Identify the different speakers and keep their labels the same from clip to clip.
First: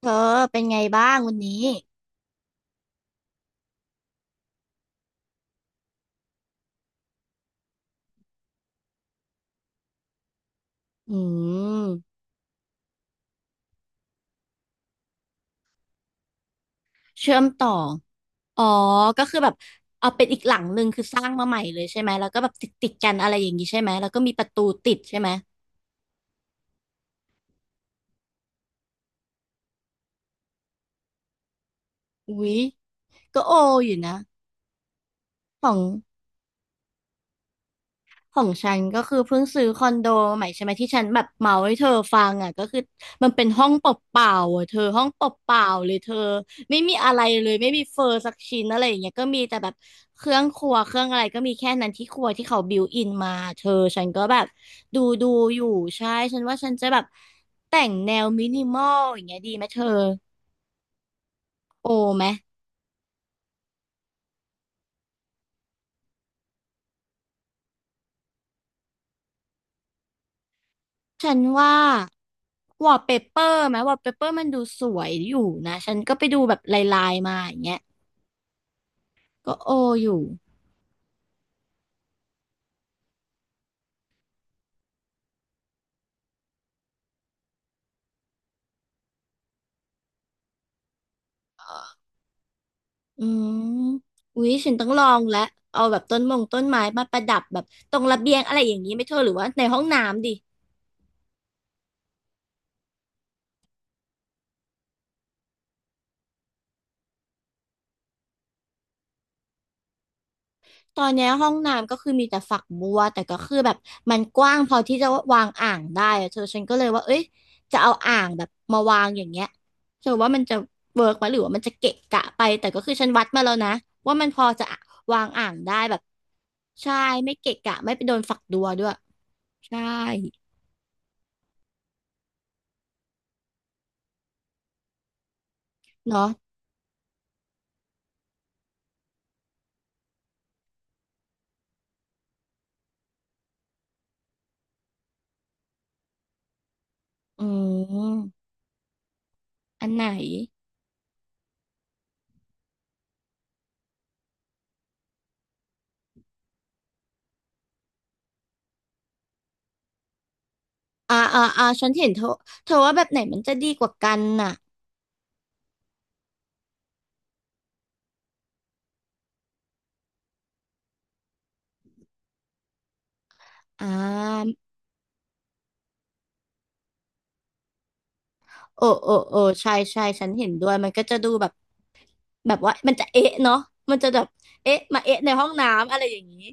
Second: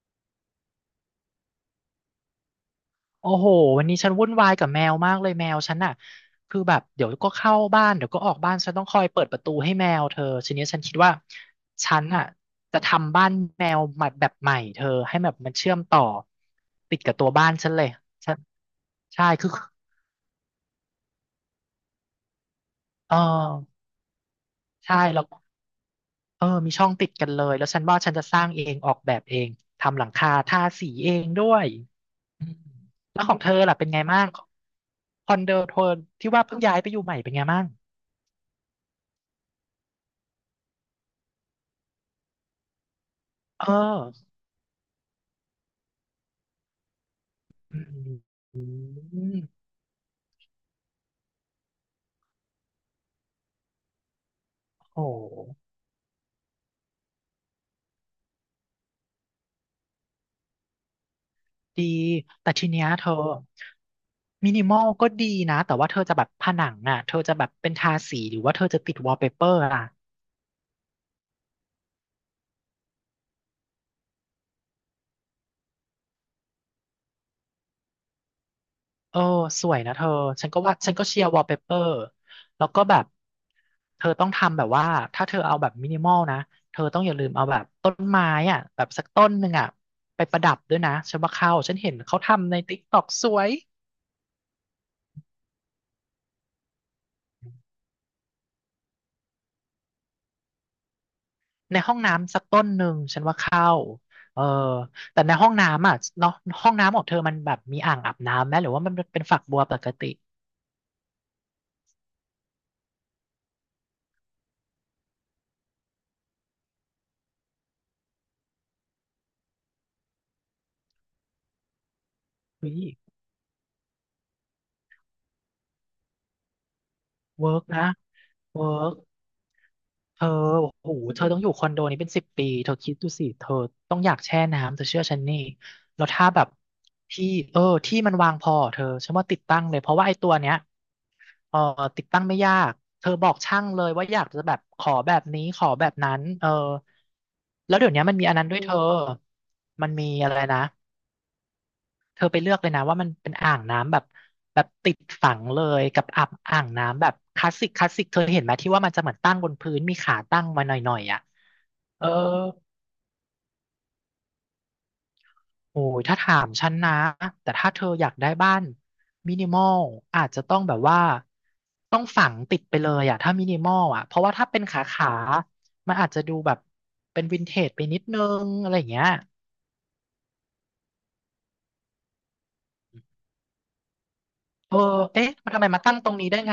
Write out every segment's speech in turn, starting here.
Speaker 1: เธอเป็นไงบ้างวันนี้
Speaker 2: โอ้โหวันนี้ฉันวุ่นวายกับแมวมากเลยแมวฉันน่ะคือแบบเดี๋ยวก็เข้าบ้านเดี๋ยวก็ออกบ้านฉันต้องคอยเปิดประตูให้แมวเธอทีนี้ฉันคิดว่า
Speaker 1: อื
Speaker 2: ฉัน
Speaker 1: ม
Speaker 2: อ่ะจะทำบ้านแมวใหม่แบบใหม่เธอให้แบบมันเชื่อมต่อติดกับตัว
Speaker 1: เชื่อม
Speaker 2: บ้าน
Speaker 1: ต่อ
Speaker 2: ฉันเลยฉัน
Speaker 1: อ๋อก็
Speaker 2: ใช่
Speaker 1: คือ
Speaker 2: คื
Speaker 1: แบ
Speaker 2: อ
Speaker 1: บเอาเป็นอีกหลังหนึ่งคือสร้างมาใหม่เลยใช่ไหมแล้วก็แบบติดติดกั
Speaker 2: เอ
Speaker 1: นอะไรอย่างนี้ใช่
Speaker 2: อ
Speaker 1: ไหมแล้วก็มีประตูติ
Speaker 2: ใช่
Speaker 1: ดใช่
Speaker 2: แล้ว
Speaker 1: ไหม
Speaker 2: เออมีช่องติดกันเลยแล้วฉันว่าฉันจะสร้างเองออกแบบเองทำหลังคาทาสีเองด้วย
Speaker 1: อุ๊
Speaker 2: อืม
Speaker 1: ย
Speaker 2: แล้วของ
Speaker 1: ก็
Speaker 2: เธ
Speaker 1: โอ
Speaker 2: อล่ะเป็
Speaker 1: อ
Speaker 2: น
Speaker 1: ยู่
Speaker 2: ไง
Speaker 1: นะ
Speaker 2: บ้างคอนโด
Speaker 1: ขอ
Speaker 2: เธ
Speaker 1: ง
Speaker 2: อที่ว่าเพิ่งย้ายไปอยู่ใหม่เป็นไงบ้าง
Speaker 1: ของฉันก็คือเพิ่งซื้อคอนโดใหม่ใช่ไหมที่ฉันแบบเมาให้เธอฟังอ่ะก็คือมันเป็น
Speaker 2: เอ
Speaker 1: ห้องเปล่า
Speaker 2: อ
Speaker 1: ๆอ่ะเธอห้องเปล่าๆเลยเธอไม่มีอะไรเลยไม่มีเฟอร์สัก
Speaker 2: อื
Speaker 1: ชิ้นอะไรอย่างเงี้ยก็
Speaker 2: ม
Speaker 1: มีแต่แบบเครื่องครัวเครื่องอะไรก็มีแค่นั้นที่ครัวที่เขาบิวอินมาเธอฉันก็แบบ
Speaker 2: โ
Speaker 1: ดูดู
Speaker 2: ห
Speaker 1: อยู่ใช่ฉันว่าฉันจะแบบแต่งแนวมินิมอลอย่างเงี้ยดีไหมเธอ
Speaker 2: ดี
Speaker 1: โอไหม
Speaker 2: แต่ทีเนี้ยเธอมินิมอลก็ดีนะ แต่ว่าเธอจะแบบผนังอ่ะเธอจะแบบเป็นทาสีหรือว่าเธอจะติดวอลเปเปอร์อ่ะ
Speaker 1: ฉันว่าวอลเปเปอร์ไหมวอลเปเปอร์มันดูสวยอยู่นะฉันก็ไปดูแบบลายๆมาอย่างเงี้ย
Speaker 2: เออ
Speaker 1: ก็
Speaker 2: ส
Speaker 1: โอ
Speaker 2: วยนะเธ
Speaker 1: อ
Speaker 2: อ
Speaker 1: ยู่
Speaker 2: ฉันก็ว่าฉันก็เชียร์วอลเปเปอร์แล้วก็แบบ เธอต้องทำแบบว่า ถ้าเธอเอาแบบมินิมอลนะ เธอต้องอย่าลืมเอาแบบต้นไม้อ่ะแบบสักต้นหนึ่งอ่ะไปประดับด้วยนะฉันว่าเข้าฉันเห็นเขาทำในติ๊กต็อก
Speaker 1: อื
Speaker 2: สวย
Speaker 1: มอุ๊ยฉันต้องลองแล้วเอาแบบต้นมงต้นไม้มาประดับแบบตรงระเบียงอะไรอย่างนี้ไหม่เธอหรือว่าในห้องน้ำดิ
Speaker 2: ในห้องน้ำสักต้นหนึ่งฉันว่าเข้าเออแต่ในห้องน้ำอ่ะเนาะห้องน้ำของเธอมันแบบมีอ่างอาบน้ำไหมหรือว่ามันเป็นฝักบัวปกติ
Speaker 1: ตอนเนี้ยห้องน้ำก็คือมีแต่ฝักบัวแต่ก็คือแบบมันกว้างพอที่จะวางอ่างได้อะเธอฉันก็เลยว่าเอ้ยจะเอาอ่างแบบมาวางอย่างเงี้ยเธอว่ามันจะเวิร์กไหมหรือว่ามันจะเกะกะไปแต่
Speaker 2: เฮ้
Speaker 1: ก็
Speaker 2: ย
Speaker 1: คือฉันวัดมาแล้วนะว่ามันพอจะวางอ่างได้แบบใช่ไม่
Speaker 2: เวิ
Speaker 1: เกะ
Speaker 2: ร์ก
Speaker 1: กะ
Speaker 2: นะ
Speaker 1: ไม่ไปโดนฝักบั
Speaker 2: เวิ
Speaker 1: วด้ว
Speaker 2: ร์
Speaker 1: ย
Speaker 2: ก
Speaker 1: ใช่
Speaker 2: เธอโอ้โหเธอต้องอยู่คอนโดนี้เป็นสิบปีเธอคิดดูสิเธอต้องอยากแช่น้ำเธอเชื่อฉันนี่แล้วถ้า
Speaker 1: เนาะ
Speaker 2: แบบที่เออที่มันวางพอเธอฉันว่าติดตั้งเลยเพราะว่าไอ้ตัวเนี้ย เออติดตั้งไม่ยากเธอบอกช่างเลยว่าอยากจะแบบขอแบบนี้ขอแบบนั้นเออ
Speaker 1: อื
Speaker 2: แล้วเดี๋ยวนี้มันมีอัน
Speaker 1: ม
Speaker 2: นั้นด้วยเธอ
Speaker 1: อั
Speaker 2: มั
Speaker 1: น
Speaker 2: น
Speaker 1: ไหน
Speaker 2: มีอะไรนะเธอไปเลือกเลยนะว่ามันเป็นอ่างน้ำแบบแบบติดฝังเลยกับอ่างอ่างน้ำแบบคลาสสิกเธอเห็นไหมที่ว่ามันจะเหมือนตั้งบนพื้นมีขาตั้งมาหน่อยๆ
Speaker 1: อ่า
Speaker 2: อ่ะ
Speaker 1: อ่าอ่าฉัน
Speaker 2: เอ
Speaker 1: เห็
Speaker 2: อ
Speaker 1: นเธอเธอว่าแบบไหนมันจะดีกว่ากันน่ะ
Speaker 2: โอ้ยถ้าถามฉันนะแต่ถ้าเธออยากได้บ้านมินิมอลอาจจะต้องแบบว่าต้องฝังติดไปเลยอะถ้ามินิมอล
Speaker 1: อ่
Speaker 2: อะเพราะว่าถ้า
Speaker 1: า
Speaker 2: เป็นขามันอาจจะดูแบบเป็นวินเทจไปนิดนึงอะไรอ
Speaker 1: โอ้
Speaker 2: ย่างเงี้ย
Speaker 1: โอ้โอ้ใช่ใช่ฉันเห็นด้วยมันก็จะดูแบบแบบว่ามันจะเอ๊ะเนาะมันจะแบบ
Speaker 2: เอ
Speaker 1: เอ๊ะ
Speaker 2: อ
Speaker 1: มาเอ๊ะ
Speaker 2: เอ๊ะ
Speaker 1: ในห้อ
Speaker 2: มัน
Speaker 1: ง
Speaker 2: ทำไมมา
Speaker 1: น้ำ
Speaker 2: ตั้ง
Speaker 1: อะไร
Speaker 2: ตรง
Speaker 1: อย่าง
Speaker 2: นี้ได้
Speaker 1: นี้
Speaker 2: ไง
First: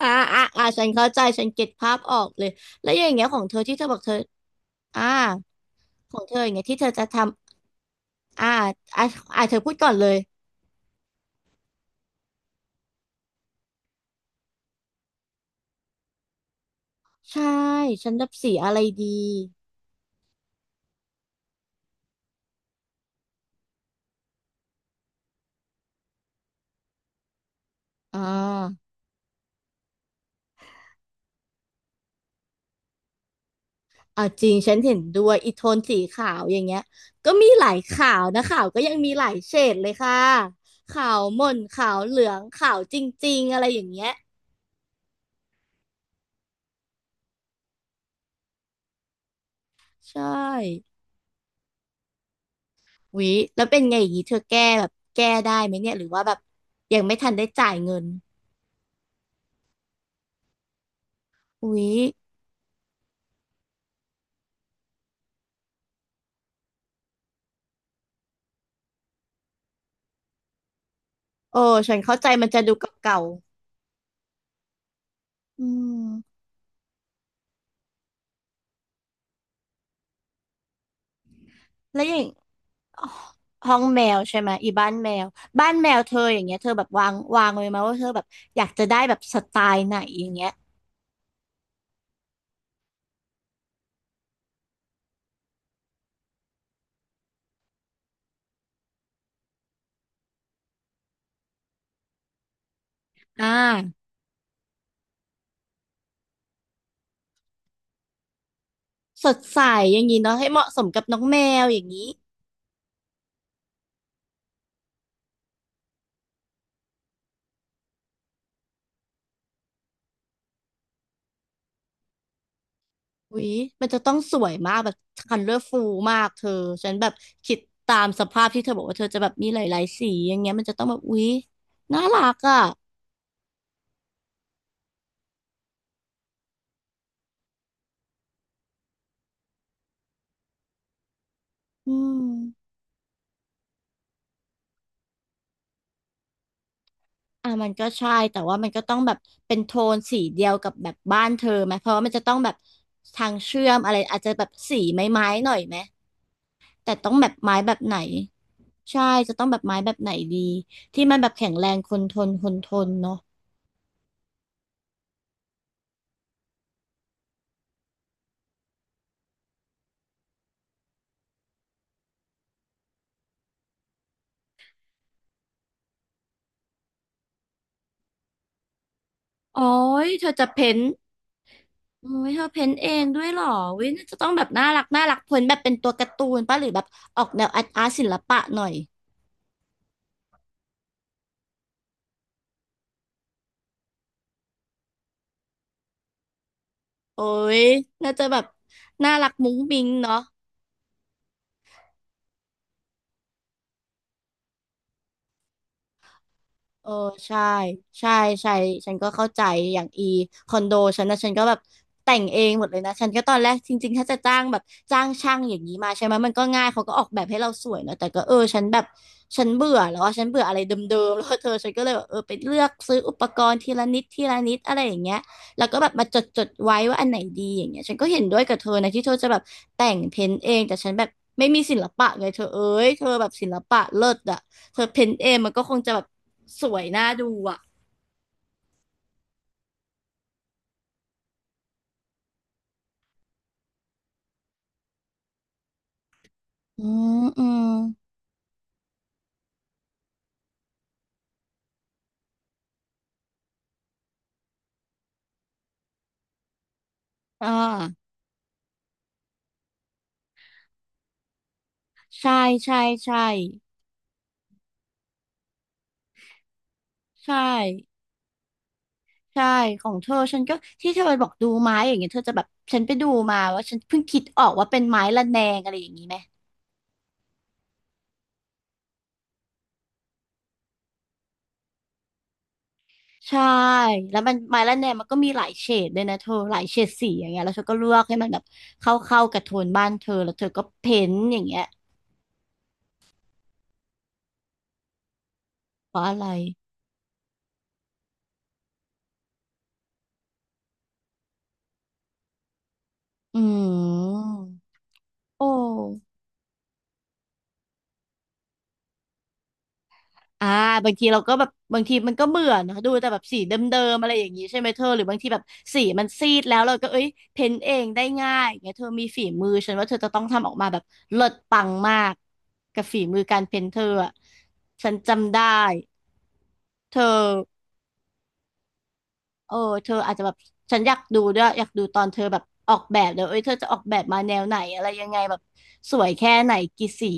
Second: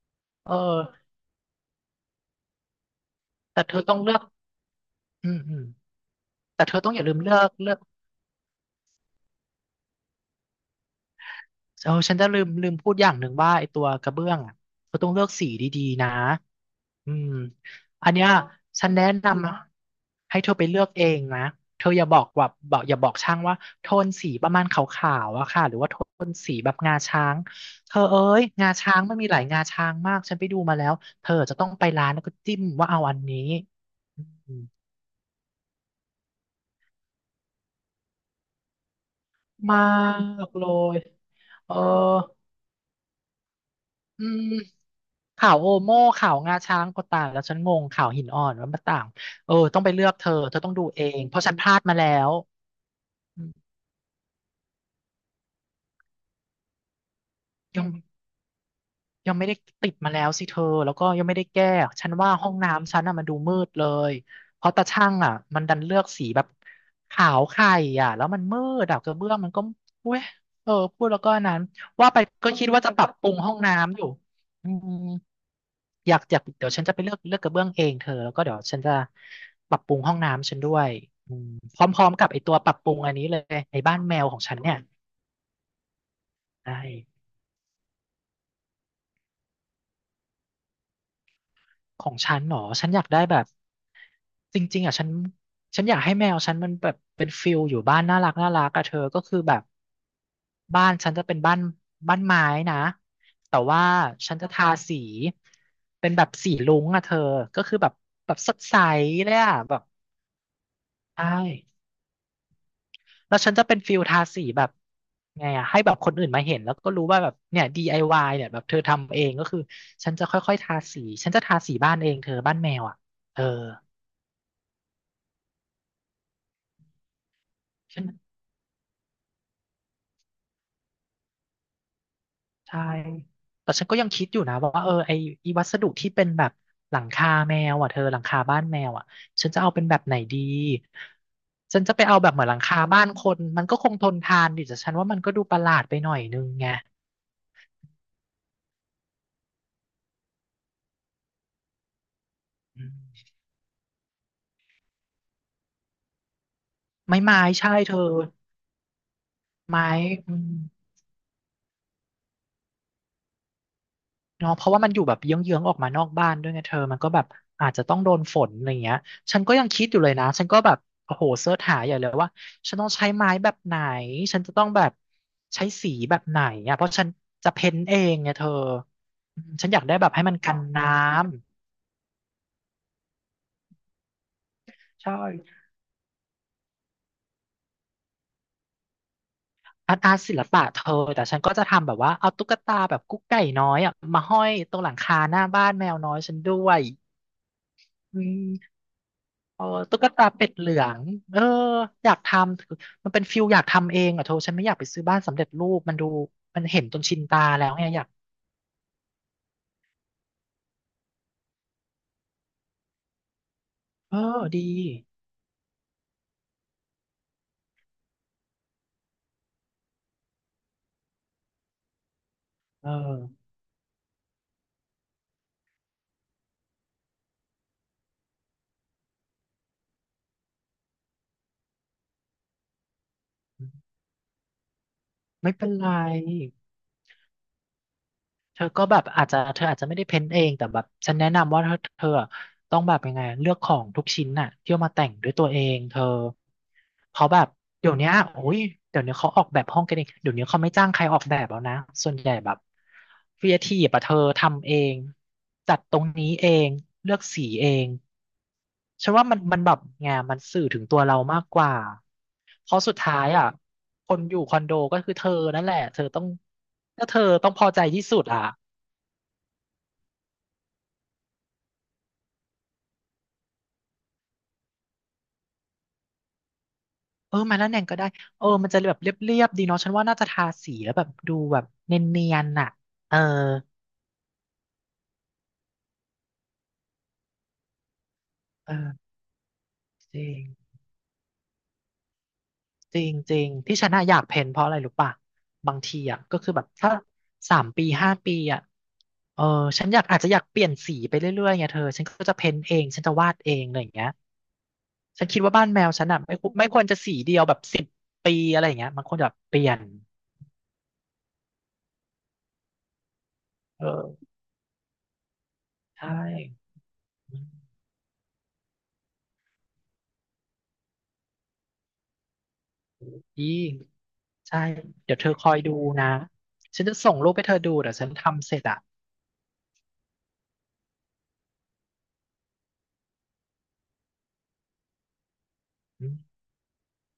Speaker 1: อ่าอ่า
Speaker 2: เอ
Speaker 1: อ่าฉันเข้า
Speaker 2: อ
Speaker 1: ใจฉันเก็ตภาพออกเลยแล้วอย่างเงี้ยของเธอ
Speaker 2: แต่เธ
Speaker 1: ที่เธ
Speaker 2: อ
Speaker 1: อบ
Speaker 2: ต้อ
Speaker 1: อ
Speaker 2: ง
Speaker 1: กเธ
Speaker 2: เลื
Speaker 1: อ
Speaker 2: อก
Speaker 1: อ่า
Speaker 2: อืม
Speaker 1: ของเธออย่าง
Speaker 2: แต่
Speaker 1: เงี้ย
Speaker 2: เธ
Speaker 1: ที่
Speaker 2: อ
Speaker 1: เธ
Speaker 2: ต้อ
Speaker 1: อ
Speaker 2: งอ
Speaker 1: จะ
Speaker 2: ย่าลื
Speaker 1: ท
Speaker 2: มเลือก
Speaker 1: ำอ่าอ่าอ่าเธอพูดก่อนเลย
Speaker 2: เออฉันจะลืมพูดอย่างหนึ่งว่าไอตัวกระเบื้องอ่ะเขาต้องเลือกสีดีๆนะอืม
Speaker 1: ใช่ฉั
Speaker 2: อัน
Speaker 1: น
Speaker 2: เนี้
Speaker 1: ดั
Speaker 2: ย
Speaker 1: บสีอะไร
Speaker 2: ฉัน
Speaker 1: ดี
Speaker 2: แนะนำนะให้เธอไปเลือกเองนะเธออย่าบอกว่าบอกอย่าบอกช่างว่าโทนสีประมาณขาวๆอะค่ะหรือว่าโทนสีแบบงาช้างเธอ
Speaker 1: อ่
Speaker 2: เอ้ยงา
Speaker 1: า
Speaker 2: ช้างมันมีหลายงาช้างมากฉันไปดูมาแล้วเธอจะต้องไปร้านแล้วก็จิ้มว่าเอาอันนี้
Speaker 1: อ่าจริ
Speaker 2: อื
Speaker 1: ง
Speaker 2: ม
Speaker 1: ฉันเห็นด้วยอีโทนสีขาวอย่างเงี้ยก็มีหลายขาวนะขาวก็ยังมีหลายเฉด
Speaker 2: มา
Speaker 1: เลยค่ะ
Speaker 2: กเลย
Speaker 1: ขาวหม่น
Speaker 2: เออ
Speaker 1: ขาวเหลืองขาวจริงๆอะไรอย่างเงี้ย
Speaker 2: อืมขาวโอโม่ขาวงาช้างก็ต่างแล้วฉันงงขาวหินอ่อนว่ามันต่างเออต้องไปเลือก
Speaker 1: ใช
Speaker 2: เธอเธอต้องดู
Speaker 1: ่
Speaker 2: เองเพราะฉันพลาดมาแล้วอื
Speaker 1: แล้ว
Speaker 2: ม
Speaker 1: เป็นไงอย่างงี้เธอแก้แบบแก้ได้ไหมเนี่ยหรือว่าแบบยังไม่ทันได้จ่าย
Speaker 2: ยัง
Speaker 1: เงิน
Speaker 2: ยังไม่ได้ติดมาแล้วสิเธอแล้วก็ยังไม่ได้
Speaker 1: ว
Speaker 2: แก้
Speaker 1: ิ
Speaker 2: ฉันว่าห้องน้ำฉันอ่ะมันดูมืดเลยเพราะตาช่างอ่ะมันดันเลือกสีแบบขาวไข่อ่ะแล้วมันมืดอ่ะกระเบื้องมันก็เว้ยเออพูดแล้วก็อันนั้
Speaker 1: โอ้
Speaker 2: น
Speaker 1: ฉัน
Speaker 2: ว่า
Speaker 1: เข้า
Speaker 2: ไป
Speaker 1: ใจมัน
Speaker 2: ก็
Speaker 1: จะ
Speaker 2: คิด
Speaker 1: ดู
Speaker 2: ว่า
Speaker 1: เ
Speaker 2: จะปรับ
Speaker 1: ก่า
Speaker 2: ปรุงห้องน้ำอยู่อืม
Speaker 1: ๆอืม
Speaker 2: อยากอยากเดี๋ยวฉันจะไปเลือกเลือกกระเบื้องเองเธอแล้วก็เดี๋ยวฉันจะปรับปรุงห้องน้ำฉันด้วยอืมพ
Speaker 1: แล้ว
Speaker 2: ร้อ
Speaker 1: อ
Speaker 2: ม
Speaker 1: ย่า
Speaker 2: ๆ
Speaker 1: ง
Speaker 2: กับไอตัวปรับปรุง
Speaker 1: อ๋อ
Speaker 2: อันนี้เลย
Speaker 1: ห้อ
Speaker 2: ไอ
Speaker 1: ง
Speaker 2: บ้าน
Speaker 1: แม
Speaker 2: แม
Speaker 1: ว
Speaker 2: วข
Speaker 1: ใช่
Speaker 2: อง
Speaker 1: ไหม
Speaker 2: ฉัน
Speaker 1: อี
Speaker 2: เนี่ย
Speaker 1: บ้านแมวบ้านแมวเธออย่างเงี้ยเธอ
Speaker 2: ได้
Speaker 1: แบบวางวางไว้ไหมว่าเธอแบบอยากจะได้แบบสไตล์ไหนอย่างเงี้ย
Speaker 2: ของฉันหนอฉันอยากได้แบบจริงๆอ่ะฉันอยากให้แมวฉันมันแบบเป็นฟิลอยู่บ้านน่ารักน่ารักอะเธอก็คือแบบบ้านฉันจะเป็นบ้านไม้นะ
Speaker 1: อ่า
Speaker 2: แต่ว่าฉันจะทาสีเป็นแบบสีรุ้งอะเธอก็คือแบบแบบสดใส
Speaker 1: ส
Speaker 2: เลย
Speaker 1: ด
Speaker 2: อะ
Speaker 1: ใส
Speaker 2: แบบ
Speaker 1: อย่างนี้เนาะให้เหมาะสมกับน้
Speaker 2: ใช
Speaker 1: องแมวอ
Speaker 2: ่
Speaker 1: ย่างนี้
Speaker 2: แล้วฉันจะเป็นฟิลทาสีแบบไงอะให้แบบคนอื่นมาเห็นแล้วก็รู้ว่าแบบเนี่ย DIY เนี่ยแบบเธอทำเองก็คือฉันจะค่อยๆทาสีฉันจะทาสีบ้านเองเธอบ้านแมวอ่ะ
Speaker 1: อุ๊
Speaker 2: เออ
Speaker 1: ยมันจะต้องสวยมากแบบคันเลอร์ฟูมากเธอฉันแบบคิดตา
Speaker 2: ฉัน
Speaker 1: มสภาพที่เธอบอกว่าเธอจะแบบมีหลายๆสีอย่างเงี้ยมันจะต้องแบบอุ๊ยน่ารักอ่ะ
Speaker 2: ใช่แต่ฉันก็ยังคิดอยู่นะว่าเออไอวัสดุที่เป็นแบบหลังคาแมวอ่ะเธอหลังคาบ้านแมวอ่ะฉันจะเอาเป็นแบบไหนดีฉัน
Speaker 1: อื
Speaker 2: จะไปเอาแบบเหมือนหลัง
Speaker 1: ม
Speaker 2: คาบ้านคนมันก็คงทนทานดิแต่ฉันว่ามันก็ดูประหลาดไปหน่อยนึงไง
Speaker 1: อ่ะมันก็ใช่แต่ว่ามันก็ต้องแบบเป็นโทนสีเดียวกับแบบบ้านเธอไหมเพราะว่ามันจะต้องแบบ
Speaker 2: อื
Speaker 1: ทา
Speaker 2: ม
Speaker 1: งเชื่อมอะไรอาจจะแบบสีไม้ๆหน่อยไหมแต่ต้อง
Speaker 2: ไม้
Speaker 1: แบบ
Speaker 2: ไม้
Speaker 1: ไม้
Speaker 2: ใช่
Speaker 1: แบบ
Speaker 2: เธ
Speaker 1: ไหน
Speaker 2: อ
Speaker 1: ใช่จะต้องแบบไม้
Speaker 2: ไม้
Speaker 1: แบบไหน
Speaker 2: อื
Speaker 1: ดี
Speaker 2: ม
Speaker 1: ที่มันแบบแข็งแรงคนทนคนทนเนาะ
Speaker 2: เนาะเพราะว่ามันอยู่แบบเยื้องๆออกมานอกบ้านด้วยไงเธอมันก็แบบอาจจะต้องโดนฝนอะไรเงี้ยฉันก็ยังคิดอยู่เลยนะฉันก็แบบโอ้โหเสิร์ชหาใหญ่เลยว่าฉันต้องใช้ไม้แบบไหนฉันจะต้องแบบใช้สีแบบไหนอ่ะเพราะฉันจะเพ้นท์เองไงเธออืม
Speaker 1: โอ้
Speaker 2: ฉันอยากได้แบ
Speaker 1: ย
Speaker 2: บให้
Speaker 1: เธอ
Speaker 2: มัน
Speaker 1: จะ
Speaker 2: กัน
Speaker 1: เพ้น
Speaker 2: น้
Speaker 1: ท์โอ้ยเธอเพ้นท์เองด้วยเหรอน่าจะต้องแบบน่ารัก
Speaker 2: ำ
Speaker 1: น่า
Speaker 2: ใช่
Speaker 1: รักเพ้นท์แบบเป็นตัวการ์ตูนป่ะหรือแบบออกแนวอาร์ตอาร์ตศิลปะหน่อย
Speaker 2: อาร์ตอาร์ตศิลปะเธอแต่ฉันก็จะทำแบบว่าเอาตุ๊กตาแบบกุ๊กไก่น้อยอ่ะมาห้อยตรงหลังคาหน้าบ้านแมวน้อยฉันด้วย
Speaker 1: โอ้ยน่า
Speaker 2: อื
Speaker 1: จะแบบ
Speaker 2: ม
Speaker 1: น่ารักมุ้ง
Speaker 2: เออ
Speaker 1: มิ้ง
Speaker 2: ตุ๊ก
Speaker 1: เนาะ
Speaker 2: ตาเป็ดเหลืองเอออยากทำมันเป็นฟิลอยากทำเองอ่ะโทฉันไม่อยากไปซื้อบ้านสำเร็จรูปมันดูมันเห็น
Speaker 1: เออ
Speaker 2: จนชิน
Speaker 1: ใช่
Speaker 2: ตาแล้วไงอยาก
Speaker 1: ใช่ใช่ฉันก็เข้าใจอย่างอีคอนโดฉันนะฉันก็แบบแต่งเองหมดเลยนะฉันก็ตอนแรกจริงๆถ้า
Speaker 2: เอ
Speaker 1: จะ
Speaker 2: อ
Speaker 1: จ้างแบ
Speaker 2: ดี
Speaker 1: บจ้างช่างอย่างนี้มาใช่ไหมมันก็ง่ายเขาก็ออกแบบให้เราสวยเนอะแต่ก็เออฉันแบบฉันเบื่อแล้วอะฉันเบื่ออะไรเดิมๆแล้วเธอฉันก็เลยแบบเออไปเลือก
Speaker 2: เอ
Speaker 1: ซื้ออุปก
Speaker 2: อ
Speaker 1: รณ์ทีละนิดทีละนิดอะไรอย่างเงี้ย แล้วก็แบบมาจดจดไว้ว่าอันไหนดีอย่างเงี้ยฉันก็เห็นด้วยกับเธอนะที่เธอจะแบบแต่งเพ้นท์เองแต่ฉันแบบไม่มีศิลปะไงเธอเอ้ยเธอแบบศิลปะเลิศอะเธอเพ้นท์เองมั
Speaker 2: ไม่
Speaker 1: นก็
Speaker 2: เป็น
Speaker 1: คง
Speaker 2: ไร
Speaker 1: จะแบบสวยน่าดูอะ
Speaker 2: เธอก็แบบอาจจะเธออาจจะไม่ได้เพ้นเองแต่แบบฉันแนะนำว่าเธอต้องแบบยังไงเลือกของทุกชิ้นน่ะที่เอามาแต่งด้วยตัวเองเธอ
Speaker 1: อืม
Speaker 2: เขาแบ
Speaker 1: อื
Speaker 2: บ
Speaker 1: ม
Speaker 2: เดี๋ยวเนี้ยโอ้ยเดี๋ยวนี้เขาออกแบบห้องกันเองเดี๋ยวนี้เขาไม่จ้างใครออกแบบแล้วนะส่วนใหญ่แบบครีเอทีฟอะเธอทำเองจัดตรงนี้เองเลือกสี
Speaker 1: อ่า
Speaker 2: เองฉันว่ามันแบบไงมันสื่อถึงตัวเรามากกว่า
Speaker 1: ใช่
Speaker 2: เพ
Speaker 1: ใช่
Speaker 2: ราะสุดท้า
Speaker 1: ใช่
Speaker 2: ยอ่ะคนอยู่คอนโดก็คือเธอนั่นแหละเธอต้องก็เธอ
Speaker 1: ใช่
Speaker 2: ต้องพอใจที่สุดอ่ะ
Speaker 1: ใช่ของเธอฉันก็ที่เธอบอกดูไม้อย่างเงี้ยเธอจะแบบฉันไปดูมาว่าฉันเพิ่งคิดออกว่าเป็นไม้ระแนงอะไรอย่างงี้ไหม
Speaker 2: เออมาแลวแหน่งก็ได้เออมันจะแบบเรียบๆดีเนาะฉันว่าน่าจะทาสีแล้วแบบดูแบบเนียนๆน่ะเออ
Speaker 1: ใช่แล้วมันไมล่าแนมมันก็มีหลายเฉดด้วยนะเธอหลายเฉดสีอย่างเงี้ยแล้วเธอก็เลือกให้มันแบบเข้า
Speaker 2: เออ
Speaker 1: เข้ากับโทนบ้านเธอ
Speaker 2: จริ
Speaker 1: แล้วเธ
Speaker 2: ง
Speaker 1: อก็เพ้นท์อย่างเงี้ย
Speaker 2: จริงจริงที่ฉันน่ะอยากเพ้นเพราะอะไรรู้ป่ะบาง
Speaker 1: เพ
Speaker 2: ที
Speaker 1: ราะอะ
Speaker 2: อ่ะ
Speaker 1: ไร
Speaker 2: ก็คือแบบถ้า3 ปี5 ปีอ่ะเออฉันอยากอาจจะอยากเปลี่ยนสีไปเรื่อยๆไงเธอฉันก็จะเพ้นเองฉันจะวาด
Speaker 1: อื
Speaker 2: เองอะไรอย่างเงี้ย
Speaker 1: ม
Speaker 2: ฉันคิ
Speaker 1: โอ
Speaker 2: ดว่าบ้านแมวฉัน
Speaker 1: ้
Speaker 2: อ่ะไม่ควรจะสีเดียวแบบ10 ปีอะไรอย่างเงี้ยมันควรจะแบบเปลี่ยน
Speaker 1: อ่าบางทีเราก็แบบบางทีมันก็เบื่อเนอะดูแต่แบบสีเดิ
Speaker 2: เอ
Speaker 1: มๆอะไรอย่า
Speaker 2: อ
Speaker 1: งงี้ใช่ไหมเธอหรือบางทีแบบสีมัน
Speaker 2: ใช่
Speaker 1: ซีดแล้วเราก็เอ้ยเพ้นท์เองได้ง่ายอย่างเงี้ยเธอมีฝีมือฉันว่าเธอจะต้องทำออกมาแบบเลิศปังมากกับฝีมือการเพ้นท์เธอ
Speaker 2: อี
Speaker 1: อะ
Speaker 2: ใช่
Speaker 1: ฉัน
Speaker 2: เดี๋ยวเธ
Speaker 1: จำ
Speaker 2: อ
Speaker 1: ได้
Speaker 2: คอยดูนะฉัน
Speaker 1: เธ
Speaker 2: จะ
Speaker 1: อ
Speaker 2: ส่งรูปให้เธอดูเดี๋ยวฉันทำเสร็จอ่ะ
Speaker 1: เออเธออาจจะแบบฉันอยากดูด้วยอยากดูตอนเธอแบบออกแบบเลยเอ้ยเธอจะออกแบบมาแนวไหนอะไรยังไงแบบสว
Speaker 2: อื
Speaker 1: ยแค่
Speaker 2: ม
Speaker 1: ไหนกี่สี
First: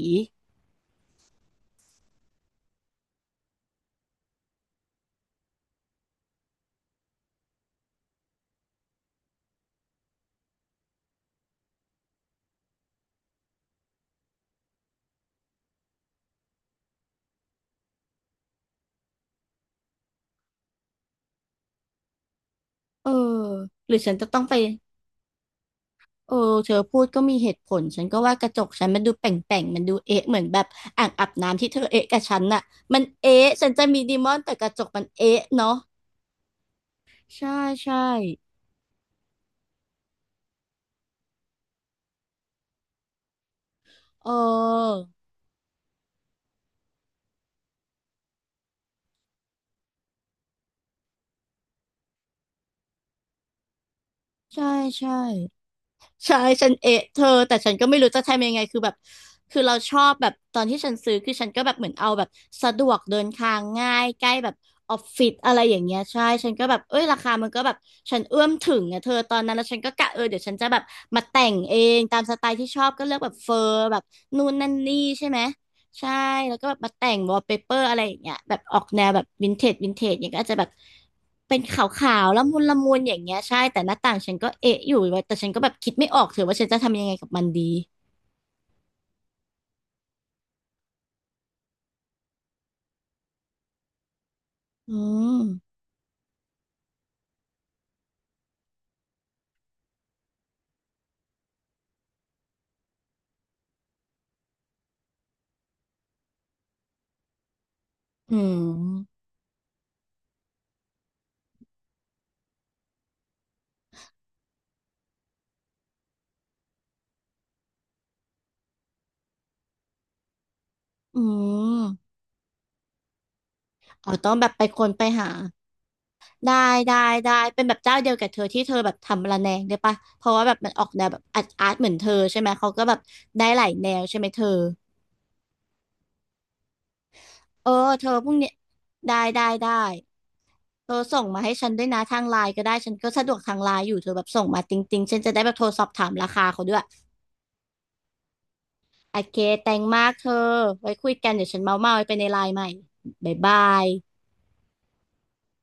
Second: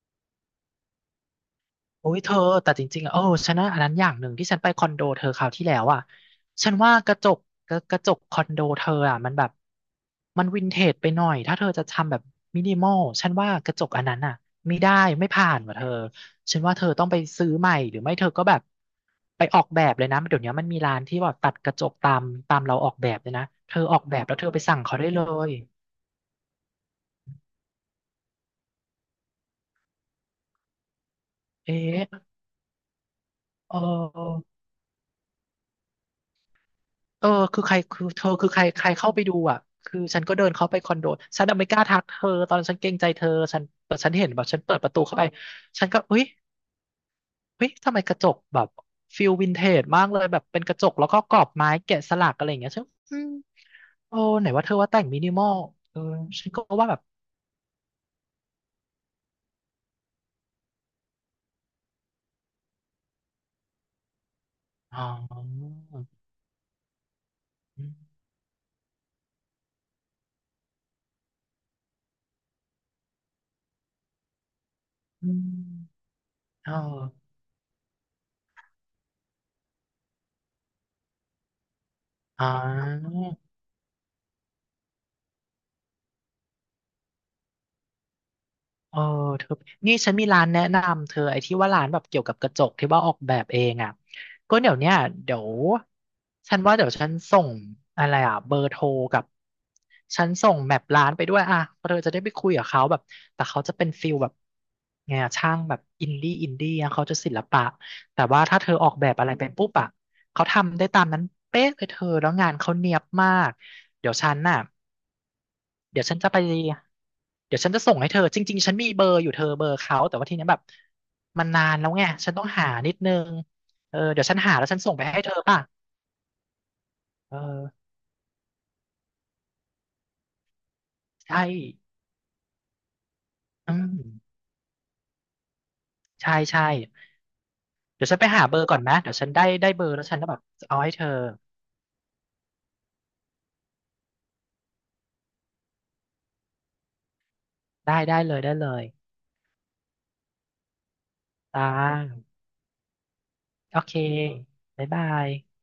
Speaker 2: โอ้ยเธอแต่จริงๆอ่ะโอ้ฉันนะอันนั้นอย่างหนึ่งที่ฉันไปคอนโดเธอคราวที่แล้วอ่ะฉันว่ากระจกกระจกคอนโดเธออ่ะมันแบบมันวินเทจไปหน่อยถ้าเธอจะทำแบบมินิมอลฉันว่ากระจกอันนั้นอ่ะไม่ได้ไม่ผ่านว่ะเธอฉันว่าเธอต้องไปซื้อใหม่หรือไม่เธอก็แบบไปออกแบบเลยนะเดี๋ยวนี้มันมีร้านที่แบบตัดกระจกตามเราออก
Speaker 1: เอ
Speaker 2: แบ
Speaker 1: อ
Speaker 2: บเลยนะเธอ
Speaker 1: หรื
Speaker 2: อ
Speaker 1: อ
Speaker 2: อก
Speaker 1: ฉั
Speaker 2: แบ
Speaker 1: น
Speaker 2: บ
Speaker 1: จะ
Speaker 2: แล้ว
Speaker 1: ต้อง
Speaker 2: เธอ
Speaker 1: ไป
Speaker 2: ไปสั่งเขาได้เลย
Speaker 1: เออเธอพูดก็มีเหตุผลฉันก็ว่ากระจกฉันมันดูแป่งๆมันดูเอ๊ะเหมือนแบบอ่างอาบน้ำที่
Speaker 2: เอ๊
Speaker 1: เธอเอ๊ะกับ
Speaker 2: ะ
Speaker 1: ฉันน่ะมันเอ๊ะฉัน
Speaker 2: เ
Speaker 1: จะมีดีมอน
Speaker 2: ออ
Speaker 1: แต่กระจกมันเอ๊ะเนาะ
Speaker 2: เออ
Speaker 1: ใช่
Speaker 2: คือใคร
Speaker 1: ใช่
Speaker 2: คือเธอคือใครใครเข้าไปดูอ่ะคือฉันก็เดินเข้าไปคอนโดฉันน่ะไม่กล้าทักเธอตอนนั้นฉันเกรงใจเธอ ฉันแต่ฉัน
Speaker 1: เ
Speaker 2: เห็นแบบฉันเปิดประตู
Speaker 1: ออ
Speaker 2: เข้าไป ฉันก็เฮ้ยเฮ้ยทำไมกระจกแบบฟิลวินเทจมากเลยแบบเป็นกระจกแล้วก็กรอบไม้แกะสลักอะไรอย่างเงี้ยฉันอืมโอ้ไหนว่า
Speaker 1: ใช่
Speaker 2: เธอว่าแต่ง
Speaker 1: ใช่
Speaker 2: มินิมอลเออ
Speaker 1: ใช่
Speaker 2: ฉันก็
Speaker 1: ฉัน
Speaker 2: ว่าแบบ
Speaker 1: เอะเธอแต่ฉันก็ไม่รู้จะทำยังไงคือแบบคือเราชอบแบบตอนที่ฉันซื้อคือฉันก็แบบเหมือนเอาแบบสะดวกเดินทางง่ายใกล้แบบออ
Speaker 2: อ๋
Speaker 1: ฟ
Speaker 2: อ
Speaker 1: ฟิศอะไรอย่างเงี้ยใช่ฉันก็แบบเอ้ยราคามันก็แบบฉันเอื้อมถึงอะเธอตอนนั้นแล้วฉันก็กะเออเดี๋ยวฉันจะแบบมาแต่งเองตามสไตล์ที่ชอบก็เลือกแบบเฟอร์แบบนู่นนั่นนี่ใช่
Speaker 2: อื
Speaker 1: ไหม
Speaker 2: ม
Speaker 1: ใช่แล้วก็
Speaker 2: อ๋
Speaker 1: แบ
Speaker 2: อ
Speaker 1: บมาแต่งวอลเปเปอร์อะไรอย่างเงี้ยแบบออกแนวแบบวินเทจวินเทจอย่างเงี้ยก็อาจจะแบบเป็นขาวๆละ
Speaker 2: อ๋
Speaker 1: มุนละมุนอ
Speaker 2: อ
Speaker 1: ย่างเงี้ยใช่แต่หน้าต่างฉันก็เอะอยู่ว่าแต่ฉันก็แบบคิดไม่ออกเถอะว่าฉันจะทำยังไงกับมันดี
Speaker 2: เออเธอนี่ฉันมีร้านแนะนำเธอไอ้ที่ว่าร้านแบบเกี่ยวกับกระจกที่ว่าออกแบบเองอ่ะก็เดี๋ยวเนี้
Speaker 1: อื
Speaker 2: ยเดี๋ยว
Speaker 1: ม
Speaker 2: ฉันว่าเดี๋ยวฉันส่งอะไรอ่ะเบอร์โทรกับฉันส่งแมปร้านไปด้วยอ่ะเพราะเธอจะได้ไปคุยกับเขาแบบแต่เขาจะเป็นฟิลแบบไงอะช่างแบบอินดี้อะเขาจะศิลปะแต่
Speaker 1: อื
Speaker 2: ว่าถ้าเธอออกแบบ
Speaker 1: ม
Speaker 2: อะไรเป็นปุ๊บอ่ะเขาทำได้ตามนั้นเป๊ะเลยเธอแล้วงานเขาเนียบมากเดี๋ยวฉันน่ะ เดี๋ยวฉันจะไปเดี๋ยวฉันจะส่งให้เธอจริงๆฉันมีเบอร์อยู่เธอเบอร์เขาแต่ว่าทีเนี้ยแบบ
Speaker 1: อื
Speaker 2: มันนานแล้วไง
Speaker 1: ม
Speaker 2: ฉันต้องหานิดนึงเออ
Speaker 1: อ๋อ
Speaker 2: เดี๋ยว
Speaker 1: ต้อ
Speaker 2: ฉั
Speaker 1: ง
Speaker 2: น
Speaker 1: แบบ
Speaker 2: หา
Speaker 1: ไป
Speaker 2: แล้วฉั
Speaker 1: ค
Speaker 2: น
Speaker 1: น
Speaker 2: ส่ง
Speaker 1: ไป
Speaker 2: ไปให้
Speaker 1: หา
Speaker 2: เธอป่ะ
Speaker 1: ได้ได้ได้
Speaker 2: เอ
Speaker 1: เป็น
Speaker 2: อ
Speaker 1: แบบเจ้าเดียวกับเธอที่เธอแบบทำระแนงได้ปะเพราะว่าแบบมันออกแนวแบบ
Speaker 2: ใช่
Speaker 1: อาร์ตอาร์ตเหมือนเธอใช่ไหมเขาก็แบบได้หลาย
Speaker 2: อื
Speaker 1: แน
Speaker 2: ม
Speaker 1: วใช่ไหมเธอ
Speaker 2: ใช่ใช่
Speaker 1: เออเธ
Speaker 2: เดี๋ยว
Speaker 1: อ
Speaker 2: ฉันไป
Speaker 1: พรุ่ง
Speaker 2: หา
Speaker 1: นี้
Speaker 2: เบอร์ก่อนนะเดี๋ย
Speaker 1: ได้
Speaker 2: วฉันได้
Speaker 1: ได้ได้
Speaker 2: เบอร์แล้วฉันก็แบบเอา
Speaker 1: เธ
Speaker 2: ให้
Speaker 1: อ
Speaker 2: เธอ
Speaker 1: ส่งมาให้ฉันด้วยนะทางไลน์ก็ได้ฉันก็สะดวกทางไลน์อยู่เธอแบบส่งมาติงๆฉันจะได้แบบโทรสอบถามราคาเขาด้วย
Speaker 2: ได้ได้เลยได้เลย
Speaker 1: โอเคแตงมากเธอไว้คุยกันเดี๋ยวฉั
Speaker 2: ตา
Speaker 1: นเมาไปในไลน์ใหม่บ๊ายบา
Speaker 2: โอเค
Speaker 1: ย
Speaker 2: บ๊ายบาย